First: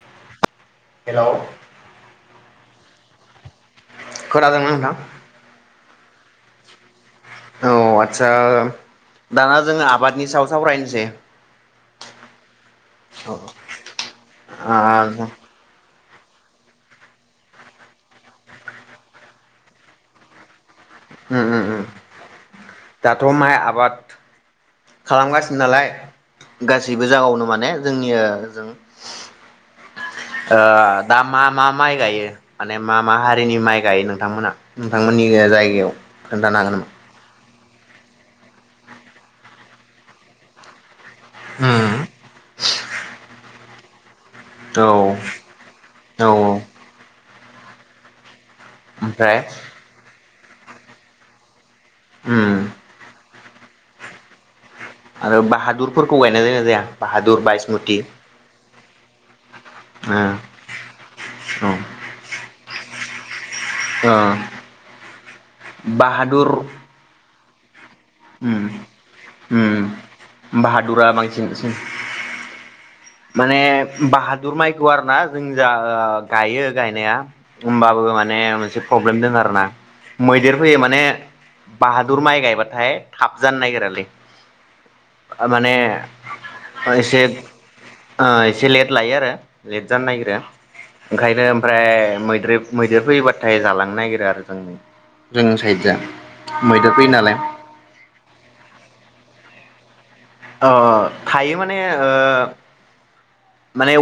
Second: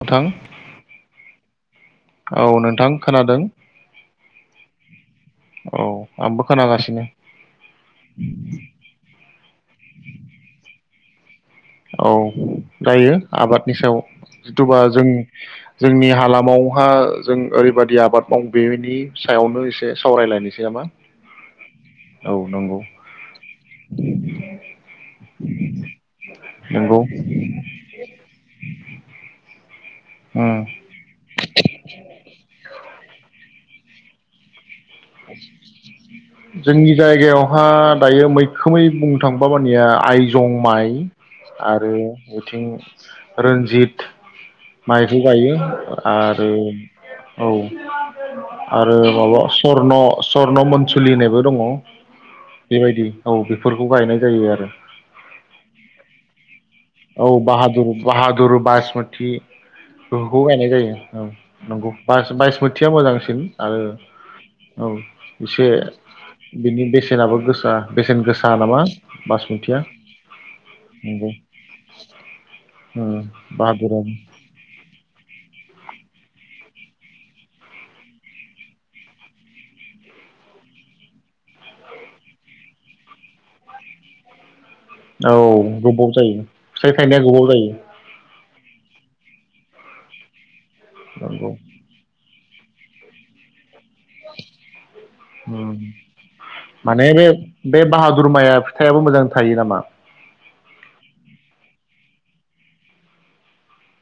नोंथां हेलौ औ नोंथां खोनादों खोनादोंना नोंथां औ आंबो खोनागासिनो औ आदसा दाना जोङो आबादनि सायाव सावरायनोसै औ दायो उम आबादनि सायाव जिथुबा जों जोंनि हालामावहा जों ओरैबायदि आबाद मावो बेनि सायावनो एसे सावरायलायनोसै नामा? उम उम औ नंगौ दाथ' माइ आबाद खालामगासिनो नालाय नंगौ गासैबो जायगायावनो माने जोंनि ओ जों उम ओ दा मा मा माइ गायो माने मा मा हारिनि माइ गायो नोंथांमोना? नोंथांमोननि जायगायाव खोन्थानो हागोन नामा? हा दायो मैखोमै बुंनो थांबा मानेया आइजं माइ आरो बेथिं रनजित औ माइदि गायो औ आरो औ आरो ओमफ्राय माबा न स्वर्न मोनसुलि होननायबो दङ उम बेबायदि औ बेफोरखौ गायनाय जायो आरो आरो बाहादुरफोरखौ गायनाय जायोना जाया बाहादुर बायसमुति मुथि ओ बेखौबो गायनाय जायो ओं नंगौ औ बास बायस मुथ थिया मोजांसिन आरो ओ औ एसे बाहादुर बिनि बेसेनाबो गोस दा उम उम बाहादुरा नंगौ बांसिन सिन उम माने बाहादुराबो बाहादुर माइखौ आरो ना जों जा ओ गायो गायनाया होमबाबो माने मोनसे प्रब्लेम दों आरोना मैदेर फैयो माने बाहादुर माइ गायबाथाय थाब जानो नागिरालै औ माने गोबाव जायो फिथाइ थायनाया गोबाव जायो आ एसे लेट लायो आरो लेट जानो नागिरो ओंखायनो नंगौ ओमफ्राय मैद्रोब मैदेर फैयोबाथाय जालां उम मैदेर माने फैयो बे नालाय बे बाहादुर माया फिथायाबो मोजां थायो नामा [inaudible] अ थायो माने ओ माने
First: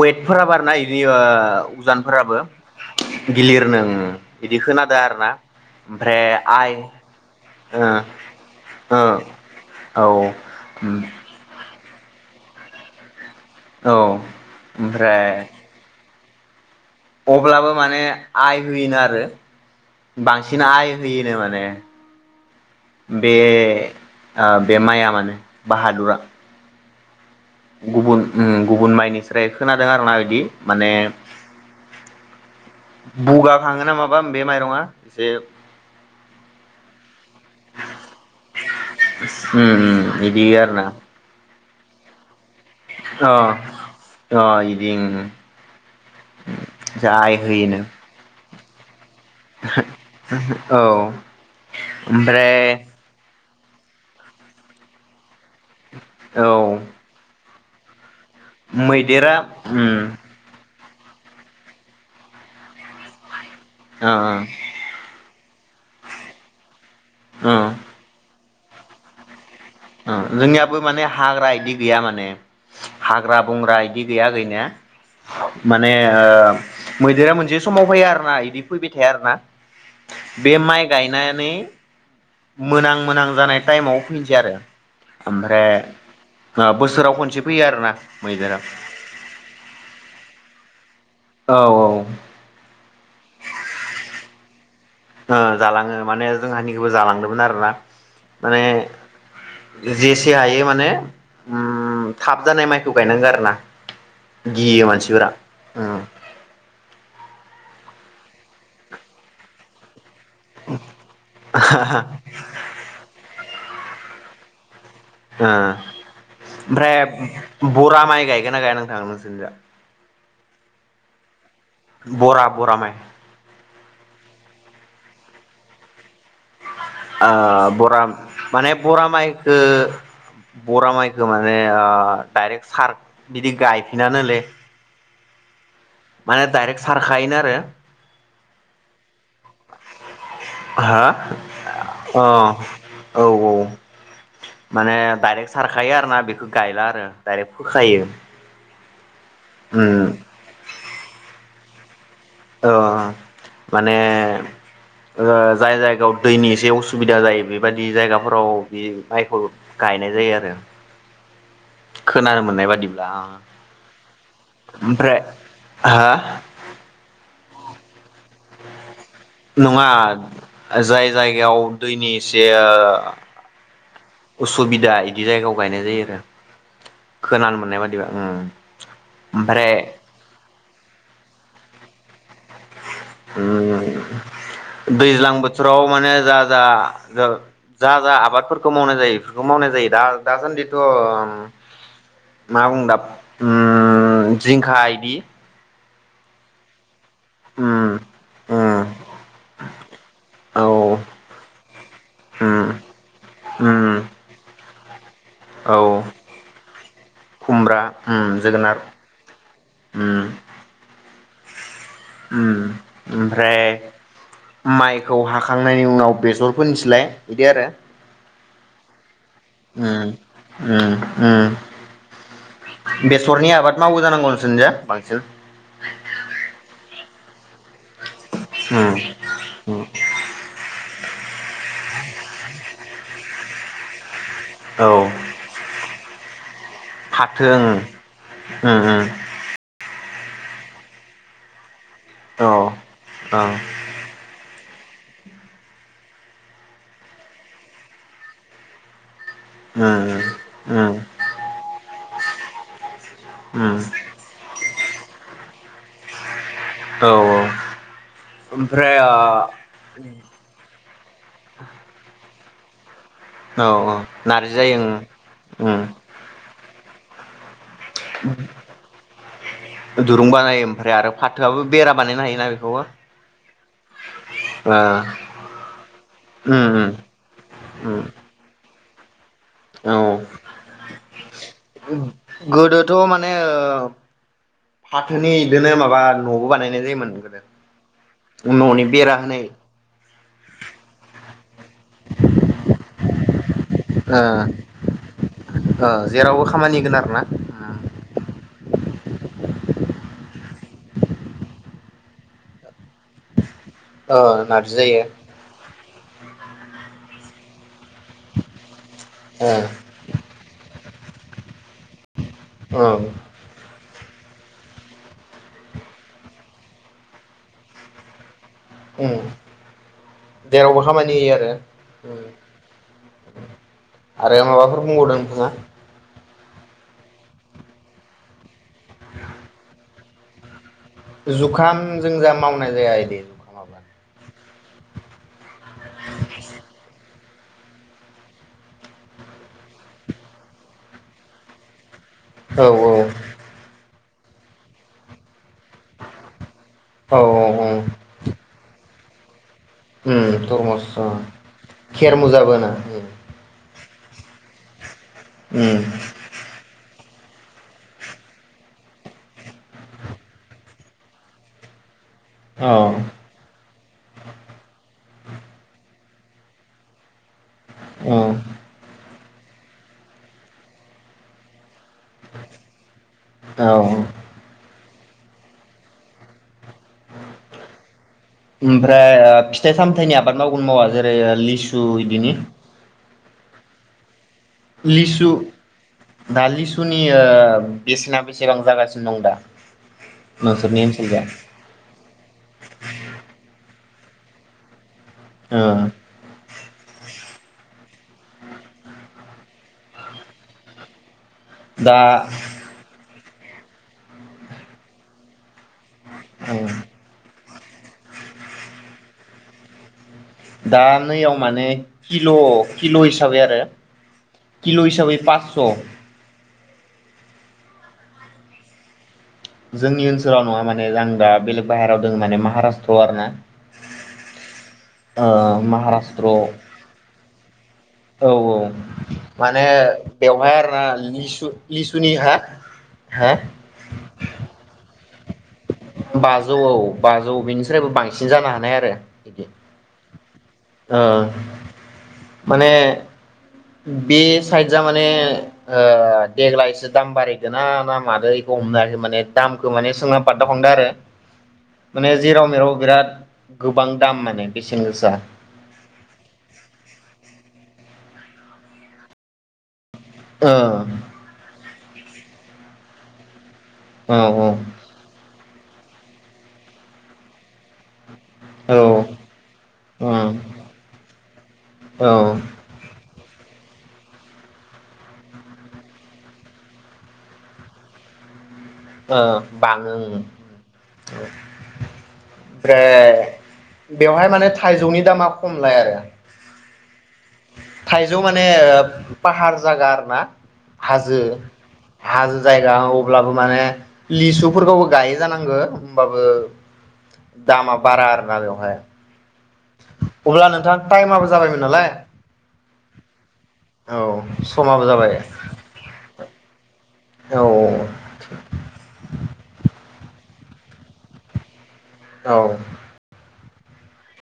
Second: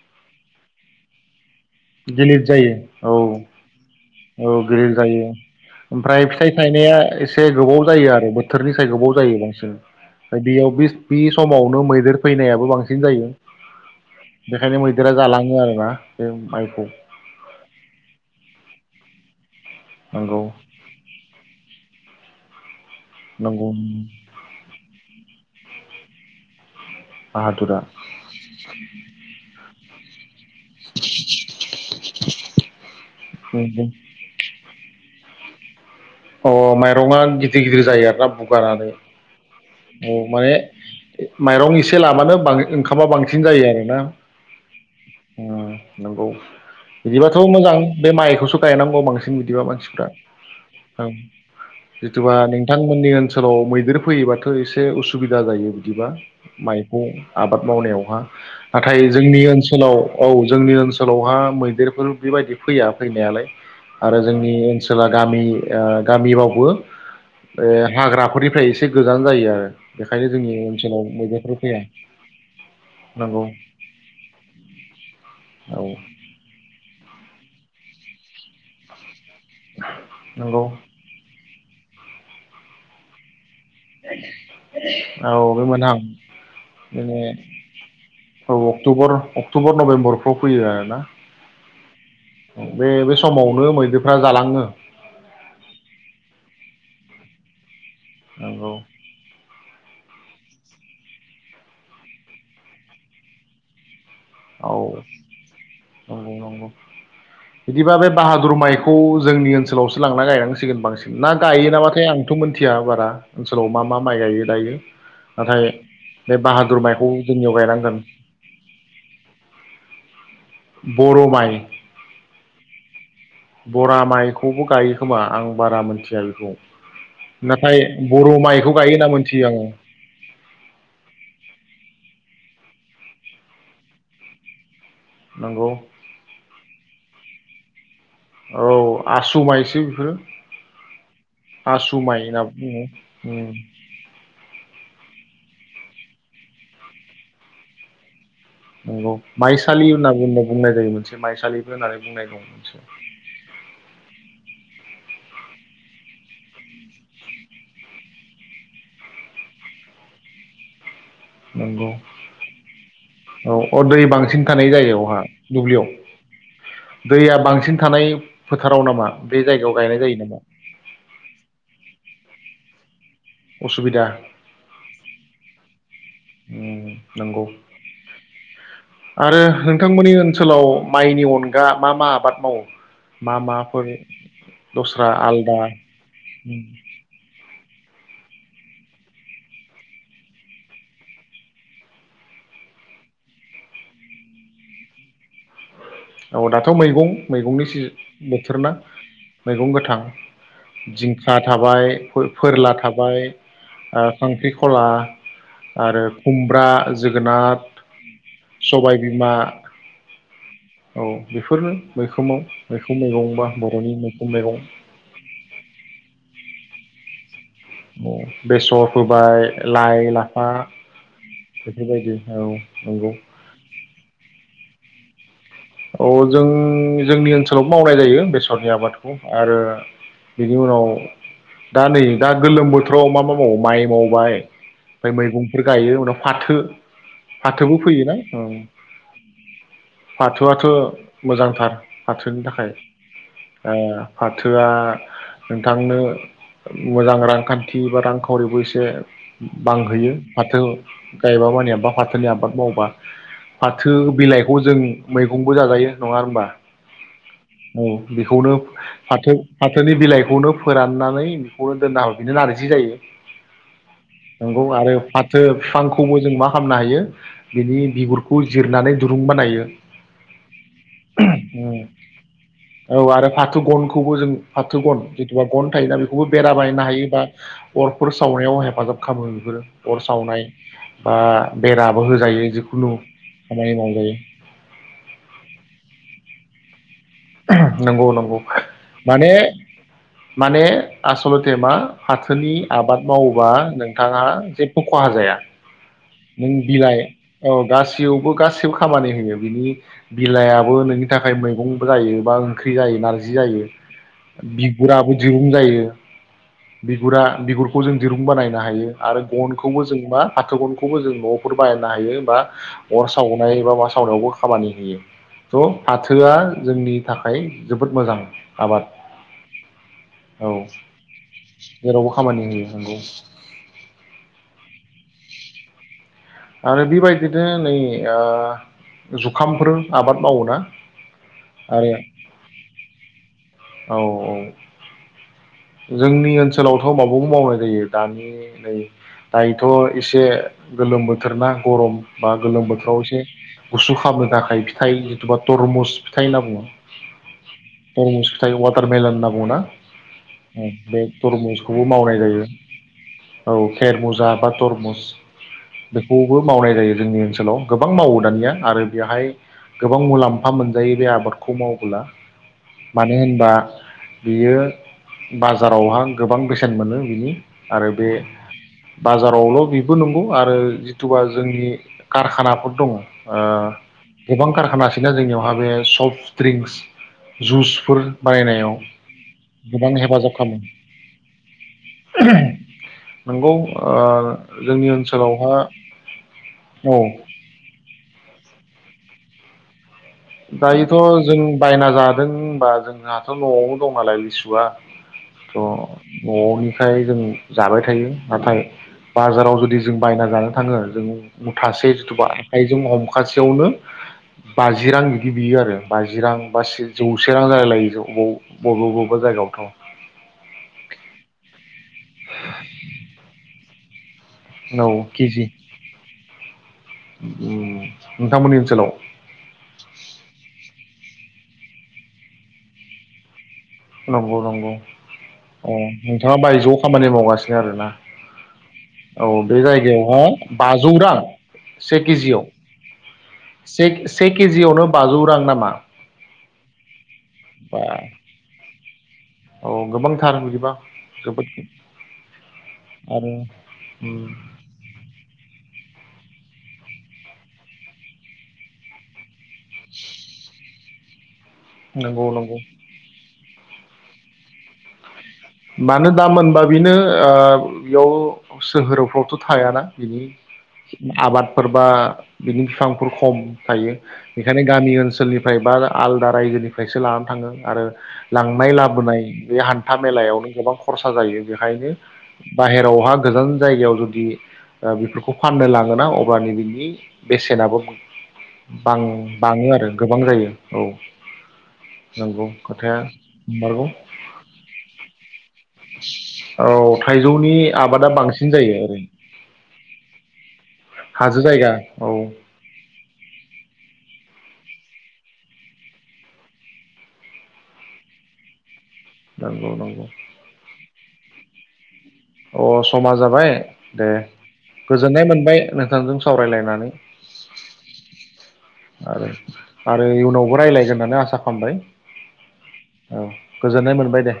वेट फोरा बारना इदि ओ उजानफोराबो गिलिर जायो औ गिलिर नोङो औ गिदिर जायो ओमफ्राय फिथाइ आइ थायनाया एसे गोबाव जायो आरो बोथोरनिसाय ओ गोबाव जायो बांसिन ओ औ ओमफाय बेयाव बे समाव आवनो मैदेर फैनायाबो बांसिन जायो औ बेखायनो मैदेरा ओमफ्राय जालाङो आरो ना बे माइखौ अब्लाबो माने आइ होयोनो आरो नंगौ बांसिन आइ होयोनो माने बे नंगौ ओ बे माइआ मानो बाहादुरा बाहादुरा गुबुन उम गुबुन माइनिस्राय खोना- दों आरोना इदि। माने बुगाखाङो ना माबा बे माइरङा जे अ माइरङा गिदिर गिदिर जायो आरोना बुगानानै उम औ उम बिदि माने आरोना माइरं इ इसे लाबानो बाङो ओंखामा बांसिन अ जायो आरोना अ इदिं उम नंगौ जाय बिदिबाथ' मोजां होयोनो बे माइखौसो गायनांगौ बांसिन थो इदिबा मानसिफ्रा औ ओं जिथुबा ओमफ्राय नोंथांमोननि ओनसो लाव मैदेर फैयोबाथ' इसे उसुबि दा जायो बिदिबा औ माइखौ आबाद मावनायावहा नाथाय मैदेरा जोंनि ओनसोलाव उम औ जोंनि ओनसो सोलावहा मैदेरफोर बेबायदि फैया फैनायालाय। ओ आरो जोंनि ओनसोला गामि ओ गामिबावबो ओ ए हाग्राफोरनि फ्राय एसे गोजान जायो आरो। ओ बेखायनो जोंनि जोंनियाबो ओनसोलाव माने हाग्रा मैदेरफोर इदि फैया गैया माने हाग्रा नंगौ बंग्रा इदि गैया गैनाया औ माने ओ मैदेरा मोनसे समाव फायो आरो ना इदि फैबाय थाया आरो ना बे नंगौ माइ गायनानै मोनां मोनां जानाय टाइमाव फैनिसै आरो औ ओमफ्राय बेमोनहां ओ बोसोराव बिनि खनसे फैयो आरोना औ मैदेरा अक्टुबर अक्टुबर नभेम्बरफ्राव फैयो आरो ना औ औ बे बे समावनो मैदेरफ्रा जालाङो ओ जालाङो माने जोंहानिखोबो जालांदोंमोन आरोना नंगौ माने जेसे हायो माने उम थाब जानाय माइखौ गायनांगो आरो ना गियो औ मानसिफोरा ओ नंगौ नंगौ बिदिबा बे बाहादुर माइखौ जोंनि ओनसोलाव लांना गायनांसिगोन बांसिन ना गायो नामाथाय आंथ' मिथिया बारा फोराव मा मा माइ गायो दायो ओ नाथाय बे बाहादुर ओमफ्राय माइखौ जोंनियाव गायनांगोन बरा माइ गायगोन ना गाया नोंथां नोंसोरनि जा बर' माइ बरा बरा माइ बरा माइखौबो गायो खोमा आं बारा मोनथिया बेखौ औ नाथाय बरा बर' माने माइखौ गायो बरा होनना मोनथियो माइखो आङो बरा माइखो माने डाइरेक्ट सार बिदि गायफिनानोलै नंगौ माने डाइरेक्ट सारखायोनो आरो औ आसु माइसि हा माइ अ होनना बुङो औ औ उम माने डाइरेक्ट सारखायो आरो ना बेखौ गायला आरो डाइरेक्ट फोखायो नंगौ माइसालि उम होनना बुंना बुंनाय जायो मोनसे माइसालि होनानै औ माने जाय जायगायाव दैनि एसे असुबिदा जायो बेबायदि जायगाफोराव बे माइखौ गायनाय जायो आरो नंगौ खोनानो मोननाय बादिब्ला औ अ दै बांसिन थानाय ओमफ्राय जायगायावहा दुब्लियाव हा दैया बांसिन बांसिन थानाय फोथाराव नामा बे जायगायाव नङा गायनाय जायो नामा जाय जायगायाव दैनि एसे असुबिदा उसुबिदा बिदि जायगायाव गायनाय जायो आरो उम नंगौ खोनानो मोननाय बादिबा ओ आरो ओमफ्राय नोंथांमोननि ओनसोलाव माइनि अनगा मा मा आबाद मावो मा माफोर दस्रा दैज्लां आलदा बोथोराव माने जा जा जा जा आबादफोरखौ मावनाय जायो बेफोरखौ मावनाय जायो दा दासान्दिथ' मा बुंदा जिंखा बिदि औ दाथ' मैगं मैगंनि उम बोथोरना उम मैगं गोथां औ जिंखा थाबाय उम फोरला थाबाय उम खांख्रि खला औ आरो खुमब्रा जोगोनार खुमब्रा उम जोगोनार सबायबिमा उम औ बेफोरनो मैखोमाव उम मैखम मैगं बा ओमफ्राय बर'नि मैखम मैगं माइखौ हाखांनायनि उनाव [unintelligible] बिदि आरो बेसरखौ ओमफ्राय लाइ उम लाफा उम उम बेफोरबायदि औ नंगौ बेसरनि आबाद मावो जानांगौ नोंसोरनिजों बांसिन औ जों जोंनि ओनसोलाव मावनाय जायो बेसरनि उम आबादखौ आरो उम बिनि उनाव दा नै दा गोलोम बोथोराव मा मा मावो माइ मावबाय औ ओमफ्राय मैगंफोर गायो उनाव फाथो फाथो उम फाथोबो फैयोना उम उम बाथौआथ' मोजांथारथ फाथोनि औ थाखाय औ ओ फाथो गो [unintelligible] जोआ [unintelligible] नोंथांनो मोजां रांखानथि बा रांखावरिबो एसे उम बांहोयो फाथो उम गायबा मानिया बा फाथोनि आबाद मावबा उम उम फाथो बिलाइखौ जों मैगंबो जाजायो नङा होमबा औ औ औ बेखौनो ओमफ्राय फाथो ओ फाथोनि बिलाइखौनो फोराननानै बेखौनो दोनना हर [unintelligible] बिनो नारजि जायो औ नारजि नंगौ जायो आरो ओं फाथो उम बिफांखौबो जों मा खालामनो हायो बिनि बिगुरखौ जिरनानै दुरुं बानायो दुरुं बानायो ओमफ्राय आरो फाथोआबो बेरा बानायनो हायोना बेखौबो औ आरो फाथो गनखौबो जों ओ फाथो गन जिथुबा गन थायोना बेखौबो बेरा उम बायनो उम हायोबा उम अरफोर सावनायाव हेफाजाब खालामो अर औ सावनाय बा बेराबो होजायो गोदोथ' जिखुनु माने खामानि मावजायो फाथोनि इदिनो माबा न'बो बानायनाय जायोमोन गोदो नंगौ नंगौ न'नि बेरा माने होनाय माने आसलते मा फाथोनि आबाद मावो बा नोंथाङा ओ जेबो खहा जाया ओ जेरावबो नों खामानि होगोन बिलाइ आरोना औ गासैयावबो गासिबो खामानि होयो बिनि बिलाइया ओ नारजि जायो बिगुराबो दिरुं जायो बिगुरा बिगुर जों दिरुं बानायनो हायो आरो ओ गनखौबो जों मा फाथो गन खौबो जों न' बायनो हायो बा ओ अर सावनाय बा मा साव सावनायावबो खामानि होयो थ' फाथोआ जोंनि थाखाय जोबोद मोजां आबाद ओम औ जेरावबो खामानि होयो आरो, जेरावबो खामानि होयो नंगौ आरो माबाफोर बुंबावदों नोंथाङा? आरो बेबायदिनो नै जुखामफोर आबाद मावोना जुखाम आरो जों जा मावनाय जाया इदि औ औ जोंनि ओनसोलावथ' माब बिदिनो मावनाय जायो दानि नै दायोथ' एसे गोलोम बोथोर ना गरम बा गोलोम औ बोथोराव औ एसे गुसु खालामनो थाखाय फिथाइ जितुबा तरमुस फिथाइ होनना बुङो औ औ तरमुस फिथाइ वाटार मेला होनना बुङोना? उम तरमुस बे औ तरमुसखौबो खेर मावनाय जायो मुजाबो होनो। औ खेरमुजा बा तरमुस उम बेखौबो मावनाय जायो। जोंनि ओनसोलाव गोबां मावो दानिया आरो बेवहाय गोबां मुलामफा मोनजायो बे आबादखौ मावबोला औ मानो होनबा बियो बाजारावहा गोबां बेसेन मोनो बिनि आरो बे औ बाजारावल' बिबो नंगौ आरो जिथुबा जोंनि कारखानाफोर दङ औ गोबां कारखाना बिना जोंनियावहा बे सफ्ट ड्रिंक्स जुसफोर बानायनायाव ओमफ्राय ओ फिथाइ गोबां सामथाइनि हेफाजाब आबाद मावगोन खालामो मावा जेरै लिसु इदिनो नोंगौ ओ जोंनि लिसु ओनसोलावहा दा लिसुनि औ ओ बेसेना बेसेबां जागा नं दा [unintelligible] नोंसोरनि दायोथ' ओनसोलजों जों बायना जादों होनबा जोंहाथ' नवाव दङालाय लिसुआ थ' ओ न'निफ्राय जों जाबाय थायो नाथाय बाजाराव जुदि जों बायना जानो थाङो जों मुथासे दा जितुबा आखाइजों हम खासेयावनो बाजि रां बिदि बियो आरो बाजि रां ओ बा जौसे रां [unintelligible] बबेबा बबेबा जायगायावथ' दा नैयाव माने किल' किल' हिसाबै आरो किल' हिसाबै पासस' उम नोंथांमोननि ओनसोलाव जोंनि ओनसोलाव नङा आं दा बेलेग बाहेरायाव दङ माने महाराष्ट्र आरो ना नंगौ - नंगौ ओ औ नोंथांङा महाराष्ट्र बाहायजो आव खामानि मावगासिनो [unintelligible] औ -औ औ माने बे जायगायावहा बेवहाय आरो ना बाजौ रां लिसु से लिसुनि हा केजियाव - हा से से केजियावनो बाजौ रां नामा? बाजौ औ बाजौ बा बेनिफ्रायबो बांसिन जानो हानाय आरो बिदि औ गोबां सार ओ [unintelligible] जोबोद माने आरो बे साइद जा माने ओ देग्लाय सो दाम बारिदोंना नामादों बेखौ हायाखै माने दामखौ माने सोंना बागदाव खांदों आरो माने नंगौ जेराव नंगौ मेराव बिराद गोबां दाम माने बेसेन गोसा मानो दाम होनबा बेनो ओ बेयाव सोहोरावफ्रावथ' थायाना? बिनि ओ आबादफोर ओ बिनि बिफांफोर खम थायो औ बेखायनो गामि ओनसोलनि फ्राय बा आलादा रायजोनिफ्रायसो लानानै थाङो आरो लांनाय औ लाबोनाय बे हान्था औ मेलायाव गोबां खरसा जायो बेखायनो औ बाहेरावहा गोजान जायगायाव जुदि ओ बेफोरखौ फाननो लांङोना अब्लानो बिनि बेसेनाबो बां ओ बांङो आरो बाङो गोबां ओं जायो औ नंगौ खोथाया ओमफ्राय नंमारगौ बिफांया खमलाय आरो औ थाइजौनि आबादा थाइजौ माने बांसिन जायो ओरै फाहार जागा आरो ना हाजो जायगा औ हाजो जायगा औ अब्लाबो माने लिसुफोरखौबो गायो जानांगौ होनबाबो दामा बारा आरोना बेवहाय नंगौ नंगौ टाइमाबबो जाबायमोन नालाय अ समा जाबाय औ दे समाबो जाबाय गोजोननाय मोनबाय नोंथांजों सावरायलायनानै औ आरो आरो इयुनावबो रायलायगोन होननानै आसा खालामबाय औ औ गोजोननाय मोनबाय दे